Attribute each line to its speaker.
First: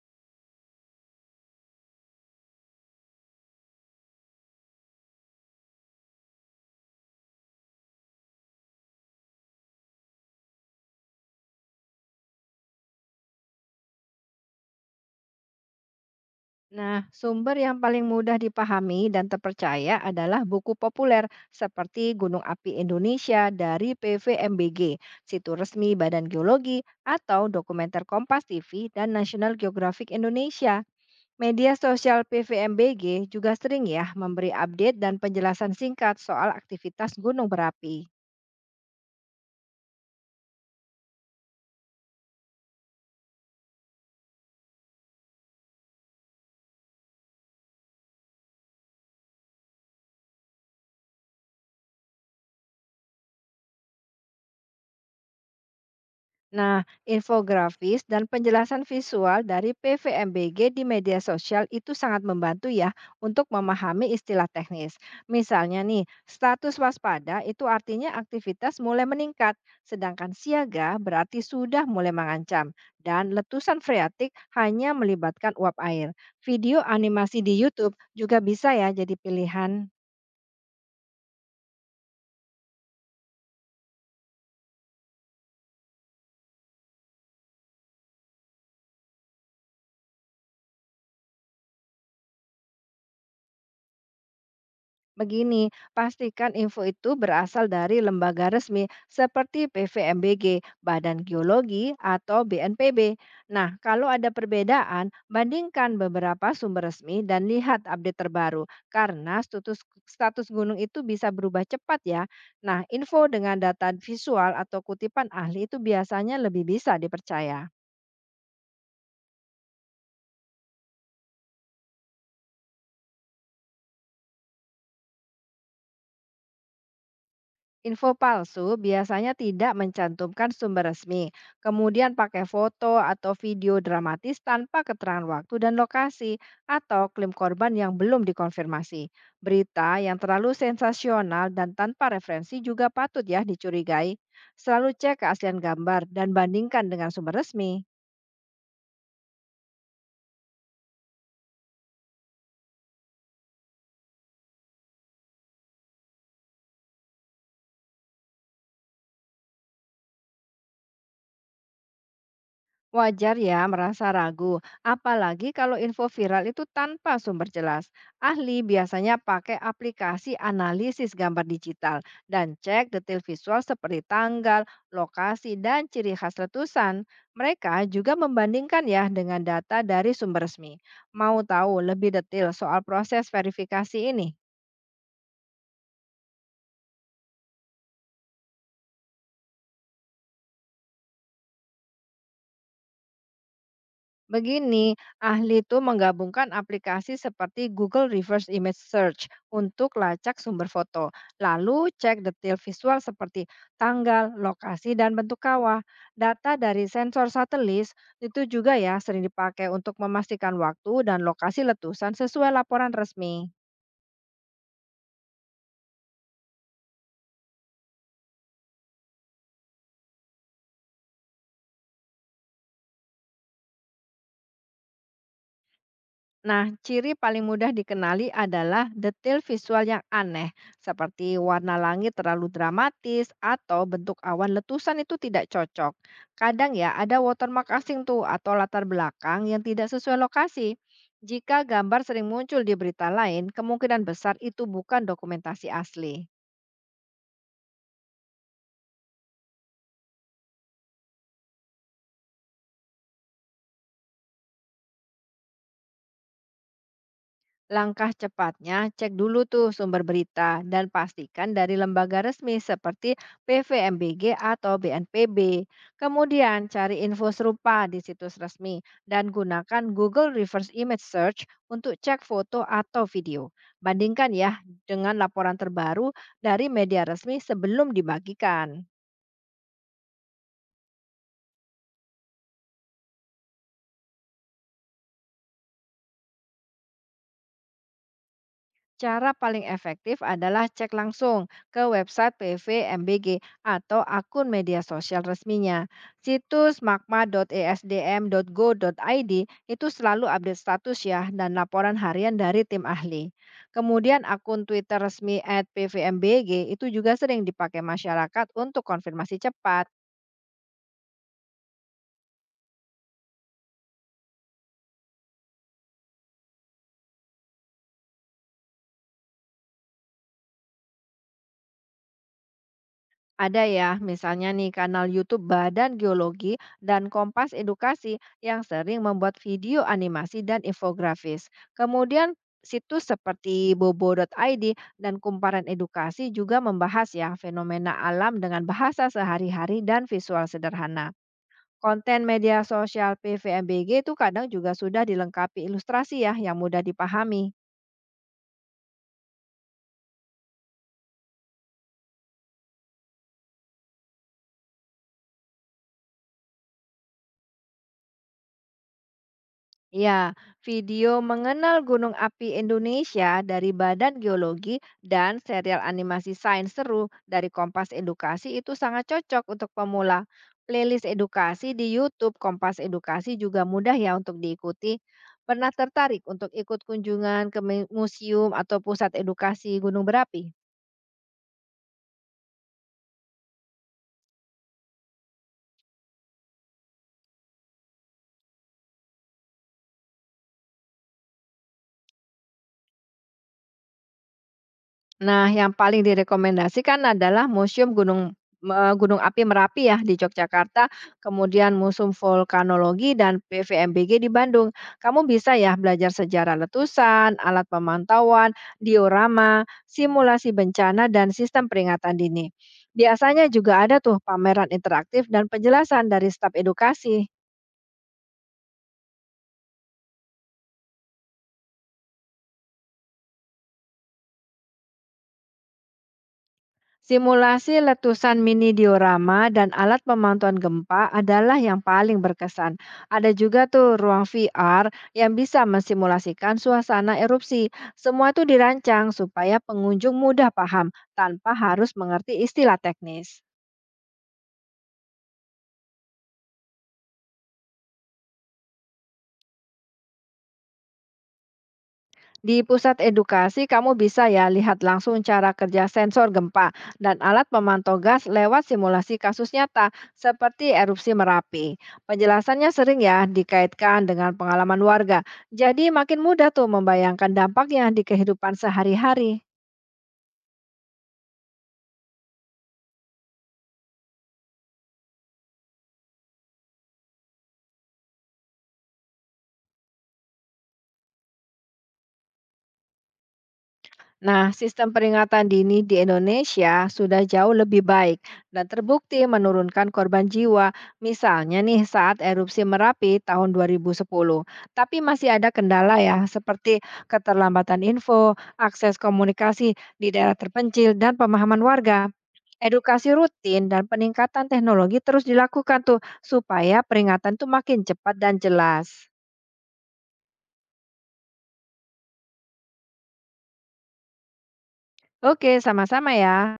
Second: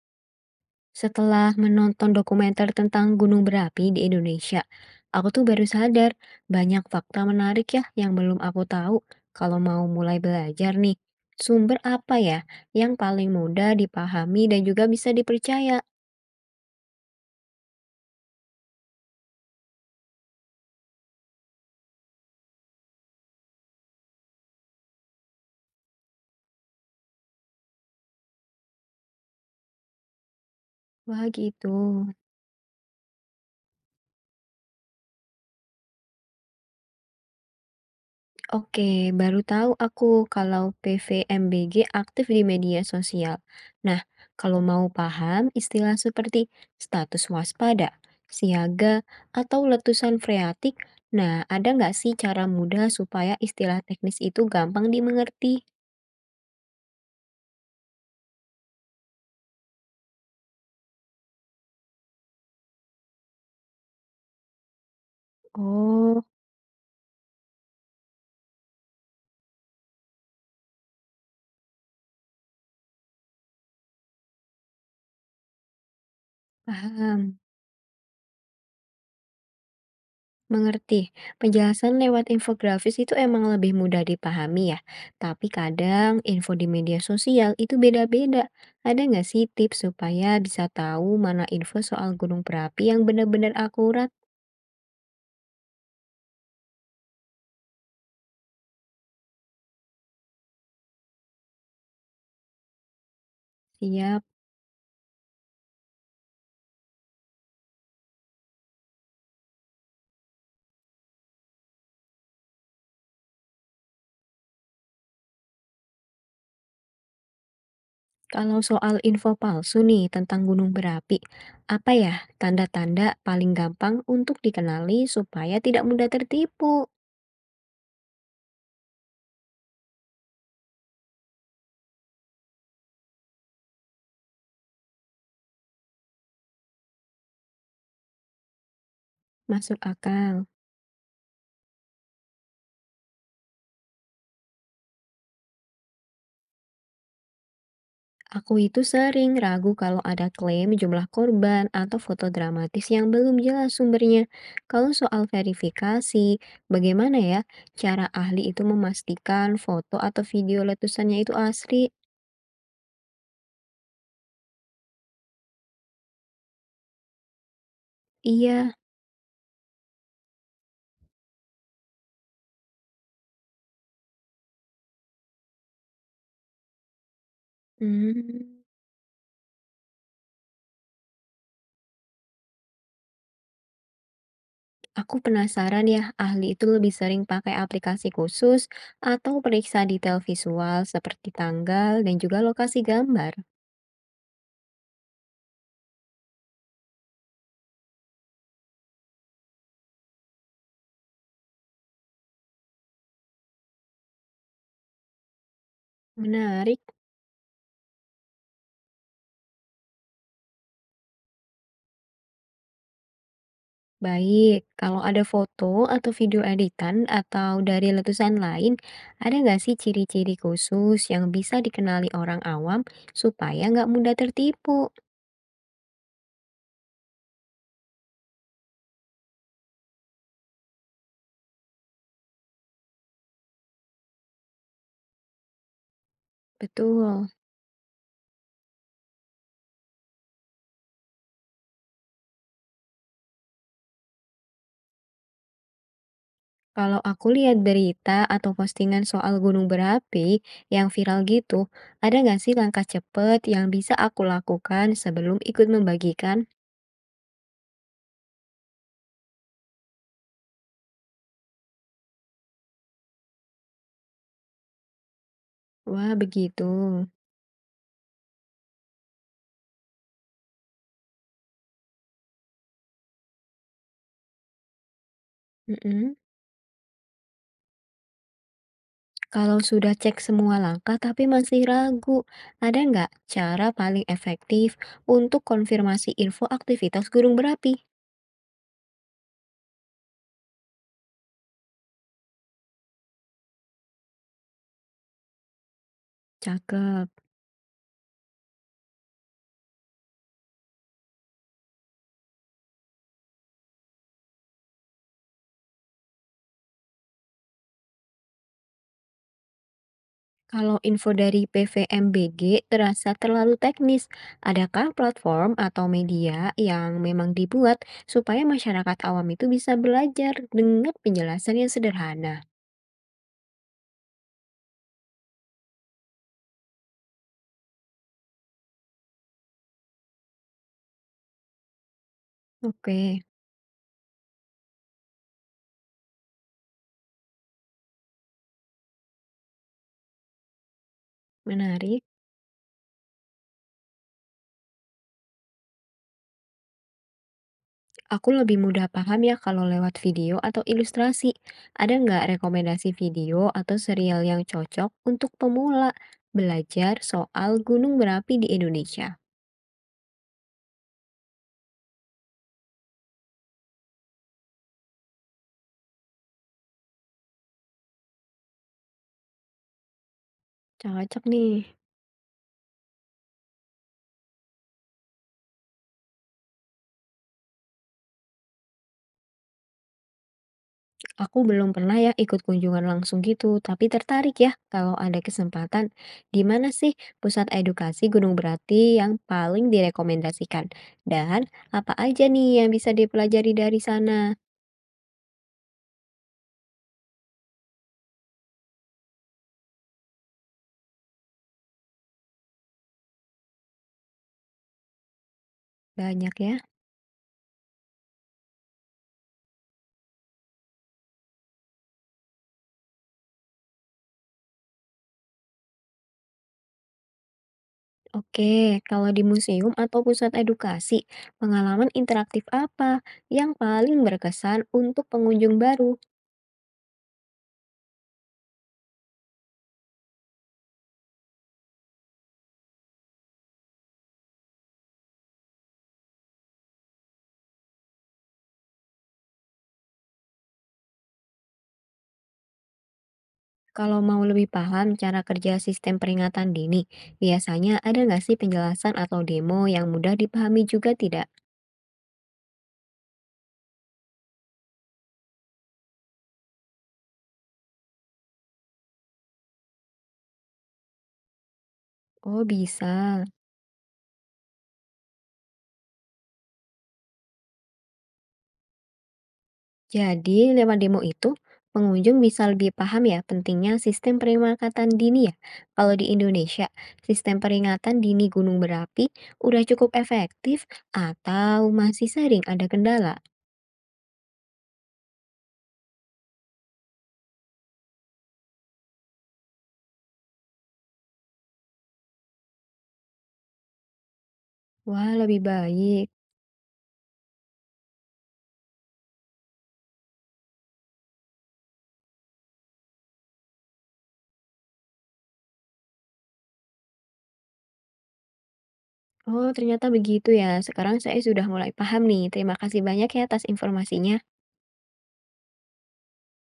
Speaker 1: Setelah menonton dokumenter tentang gunung berapi di Indonesia, aku tuh baru sadar banyak fakta menarik ya yang belum aku tahu kalau mau mulai belajar nih. Sumber apa ya yang paling mudah dipahami dan juga bisa dipercaya?
Speaker 2: Nah, sumber yang paling mudah dipahami dan terpercaya adalah buku populer seperti Gunung Api Indonesia dari PVMBG, situs resmi Badan Geologi, atau dokumenter Kompas TV dan National Geographic Indonesia.
Speaker 1: Wah gitu.
Speaker 2: Media sosial PVMBG juga sering ya memberi update dan penjelasan singkat soal aktivitas gunung berapi.
Speaker 1: Oke, baru tahu aku kalau PVMBG aktif di media sosial. Nah, kalau mau paham istilah seperti status waspada, siaga, atau letusan freatik, nah ada nggak sih cara mudah supaya istilah teknis itu gampang dimengerti?
Speaker 2: Nah, infografis dan penjelasan visual dari PVMBG di media sosial itu sangat membantu ya untuk memahami istilah teknis. Misalnya nih,
Speaker 1: Oh,
Speaker 2: status waspada itu artinya aktivitas mulai meningkat, sedangkan siaga berarti sudah mulai mengancam. Dan letusan freatik hanya melibatkan uap air. Video animasi
Speaker 1: paham.
Speaker 2: di YouTube juga bisa ya jadi pilihan.
Speaker 1: Mengerti. Penjelasan lewat infografis itu emang lebih mudah dipahami ya. Tapi kadang info di media sosial itu beda-beda. Ada nggak sih tips supaya bisa tahu mana info soal gunung berapi yang benar-benar akurat?
Speaker 2: Begini, pastikan info itu berasal dari lembaga resmi seperti PVMBG, Badan Geologi, atau BNPB. Nah, kalau
Speaker 1: Siap.
Speaker 2: ada perbedaan, bandingkan beberapa sumber resmi dan lihat update terbaru, karena status gunung itu bisa berubah cepat ya. Nah, info dengan data visual atau kutipan ahli itu biasanya lebih bisa dipercaya.
Speaker 1: Kalau soal info palsu nih tentang gunung berapi, apa ya tanda-tanda paling gampang untuk dikenali supaya tidak mudah tertipu?
Speaker 2: Info palsu biasanya tidak mencantumkan sumber resmi, kemudian pakai foto atau video dramatis tanpa keterangan waktu dan lokasi, atau klaim korban yang belum dikonfirmasi.
Speaker 1: Masuk
Speaker 2: Berita yang
Speaker 1: akal.
Speaker 2: terlalu sensasional dan tanpa referensi juga patut ya dicurigai. Selalu cek keaslian gambar dan bandingkan dengan sumber resmi.
Speaker 1: Aku itu sering ragu kalau ada klaim jumlah korban atau foto dramatis yang belum jelas sumbernya. Kalau soal verifikasi, bagaimana ya cara ahli itu memastikan foto atau video letusannya itu asli?
Speaker 2: Wajar ya merasa ragu, apalagi kalau info viral itu tanpa sumber jelas. Ahli
Speaker 1: Iya,
Speaker 2: biasanya pakai aplikasi analisis gambar digital dan cek detail visual seperti tanggal, lokasi, dan ciri khas letusan. Mereka juga
Speaker 1: hmm,
Speaker 2: membandingkan ya dengan data dari sumber resmi. Mau tahu lebih detail soal proses verifikasi ini?
Speaker 1: aku penasaran ya, ahli itu lebih sering pakai aplikasi khusus atau periksa detail visual seperti tanggal dan juga lokasi gambar.
Speaker 2: Begini, ahli itu menggabungkan aplikasi seperti Google Reverse Image Search untuk lacak sumber foto, lalu cek detail visual seperti tanggal, lokasi, dan bentuk kawah. Data
Speaker 1: Menarik.
Speaker 2: dari sensor satelit itu juga ya sering dipakai untuk memastikan waktu dan lokasi letusan sesuai laporan resmi.
Speaker 1: Baik, kalau ada foto atau video editan atau dari letusan lain, ada nggak sih ciri-ciri khusus yang bisa dikenali orang awam supaya nggak mudah tertipu?
Speaker 2: Nah, ciri paling mudah dikenali adalah detail visual yang aneh, seperti warna langit terlalu dramatis atau bentuk awan letusan itu tidak cocok. Kadang ya ada
Speaker 1: Betul.
Speaker 2: watermark asing tuh atau latar belakang yang tidak sesuai lokasi. Jika gambar sering muncul di berita lain, kemungkinan besar itu bukan dokumentasi asli.
Speaker 1: Kalau aku lihat berita atau postingan soal gunung berapi yang viral gitu, ada nggak sih langkah cepat yang bisa aku lakukan sebelum ikut membagikan?
Speaker 2: Langkah cepatnya, cek dulu tuh sumber berita dan pastikan dari lembaga resmi seperti PVMBG atau BNPB.
Speaker 1: Wah,
Speaker 2: Kemudian
Speaker 1: begitu.
Speaker 2: cari info serupa di situs resmi dan gunakan Google Reverse Image Search untuk cek foto atau video. Bandingkan ya dengan laporan terbaru
Speaker 1: Mm-mm.
Speaker 2: dari media resmi sebelum dibagikan.
Speaker 1: Kalau sudah cek semua langkah tapi masih ragu, ada nggak cara paling efektif untuk konfirmasi info aktivitas gunung berapi?
Speaker 2: Cara paling efektif adalah cek langsung ke website PVMBG atau akun media sosial resminya. Situs
Speaker 1: Cakep.
Speaker 2: magma.esdm.go.id itu selalu update status ya dan laporan harian dari tim ahli. Kemudian akun Twitter resmi @pvmbg itu juga sering dipakai masyarakat untuk konfirmasi cepat.
Speaker 1: Kalau info dari PVMBG terasa terlalu teknis, adakah platform atau media yang memang dibuat supaya masyarakat awam itu bisa belajar dengan penjelasan yang sederhana?
Speaker 2: Ada ya, misalnya nih kanal YouTube Badan Geologi dan Kompas Edukasi yang sering membuat video animasi dan infografis. Kemudian
Speaker 1: Oke,
Speaker 2: situs seperti bobo.id dan Kumparan Edukasi juga membahas ya fenomena alam dengan bahasa sehari-hari dan visual sederhana.
Speaker 1: menarik.
Speaker 2: Konten media sosial PVMBG itu kadang juga sudah dilengkapi ilustrasi ya yang mudah dipahami.
Speaker 1: Aku lebih mudah paham ya kalau lewat video atau ilustrasi. Ada nggak rekomendasi video atau serial yang cocok untuk pemula belajar soal gunung berapi di Indonesia?
Speaker 2: Ya, video mengenal Gunung Api Indonesia dari Badan Geologi dan serial animasi sains seru dari Kompas Edukasi itu sangat cocok untuk pemula. Playlist
Speaker 1: Cocok nih.
Speaker 2: edukasi di YouTube Kompas Edukasi juga mudah ya untuk diikuti. Pernah tertarik untuk ikut kunjungan ke museum atau pusat edukasi Gunung Berapi?
Speaker 1: Aku belum pernah ya ikut kunjungan langsung gitu, tapi tertarik ya kalau ada kesempatan. Di mana sih pusat edukasi gunung berapi yang paling direkomendasikan? Dan apa aja nih yang bisa dipelajari dari sana?
Speaker 2: Nah, yang paling direkomendasikan adalah Museum Gunung Api Merapi ya di Yogyakarta, kemudian Museum Vulkanologi dan PVMBG di Bandung. Kamu bisa ya belajar
Speaker 1: Banyak
Speaker 2: sejarah
Speaker 1: ya.
Speaker 2: letusan, alat pemantauan, diorama, simulasi bencana dan sistem peringatan dini. Biasanya juga ada tuh pameran interaktif dan penjelasan dari staf edukasi.
Speaker 1: Oke, kalau di museum atau pusat edukasi, pengalaman interaktif apa yang paling berkesan untuk pengunjung baru?
Speaker 2: Simulasi letusan mini diorama dan alat pemantauan gempa adalah yang paling berkesan. Ada juga tuh ruang VR yang bisa mensimulasikan suasana erupsi. Semua itu dirancang supaya pengunjung mudah paham tanpa harus mengerti istilah teknis.
Speaker 1: Kalau mau lebih paham cara kerja sistem peringatan dini, biasanya ada nggak sih penjelasan atau demo yang mudah dipahami juga tidak?
Speaker 2: Di pusat edukasi, kamu bisa ya lihat langsung cara kerja sensor gempa dan alat pemantau gas lewat simulasi kasus nyata seperti erupsi Merapi.
Speaker 1: Oh,
Speaker 2: Penjelasannya sering
Speaker 1: bisa.
Speaker 2: ya dikaitkan dengan pengalaman warga. Jadi makin mudah tuh membayangkan dampaknya di kehidupan sehari-hari.
Speaker 1: Jadi, lewat demo itu, pengunjung bisa lebih paham ya pentingnya sistem peringatan dini ya. Kalau di Indonesia, sistem peringatan dini gunung berapi udah cukup efektif atau masih sering ada kendala?
Speaker 2: Nah, sistem peringatan dini di Indonesia sudah jauh lebih baik dan terbukti menurunkan korban jiwa. Misalnya nih saat erupsi Merapi tahun 2010. Tapi
Speaker 1: Wah,
Speaker 2: masih
Speaker 1: lebih
Speaker 2: ada kendala
Speaker 1: baik.
Speaker 2: ya seperti keterlambatan info, akses komunikasi di daerah terpencil dan pemahaman warga. Edukasi rutin dan peningkatan teknologi terus dilakukan tuh supaya peringatan tuh makin cepat dan jelas.
Speaker 1: Oh, ternyata begitu ya. Sekarang saya sudah mulai paham nih. Terima kasih banyak ya atas informasinya.
Speaker 2: Oke, sama-sama ya.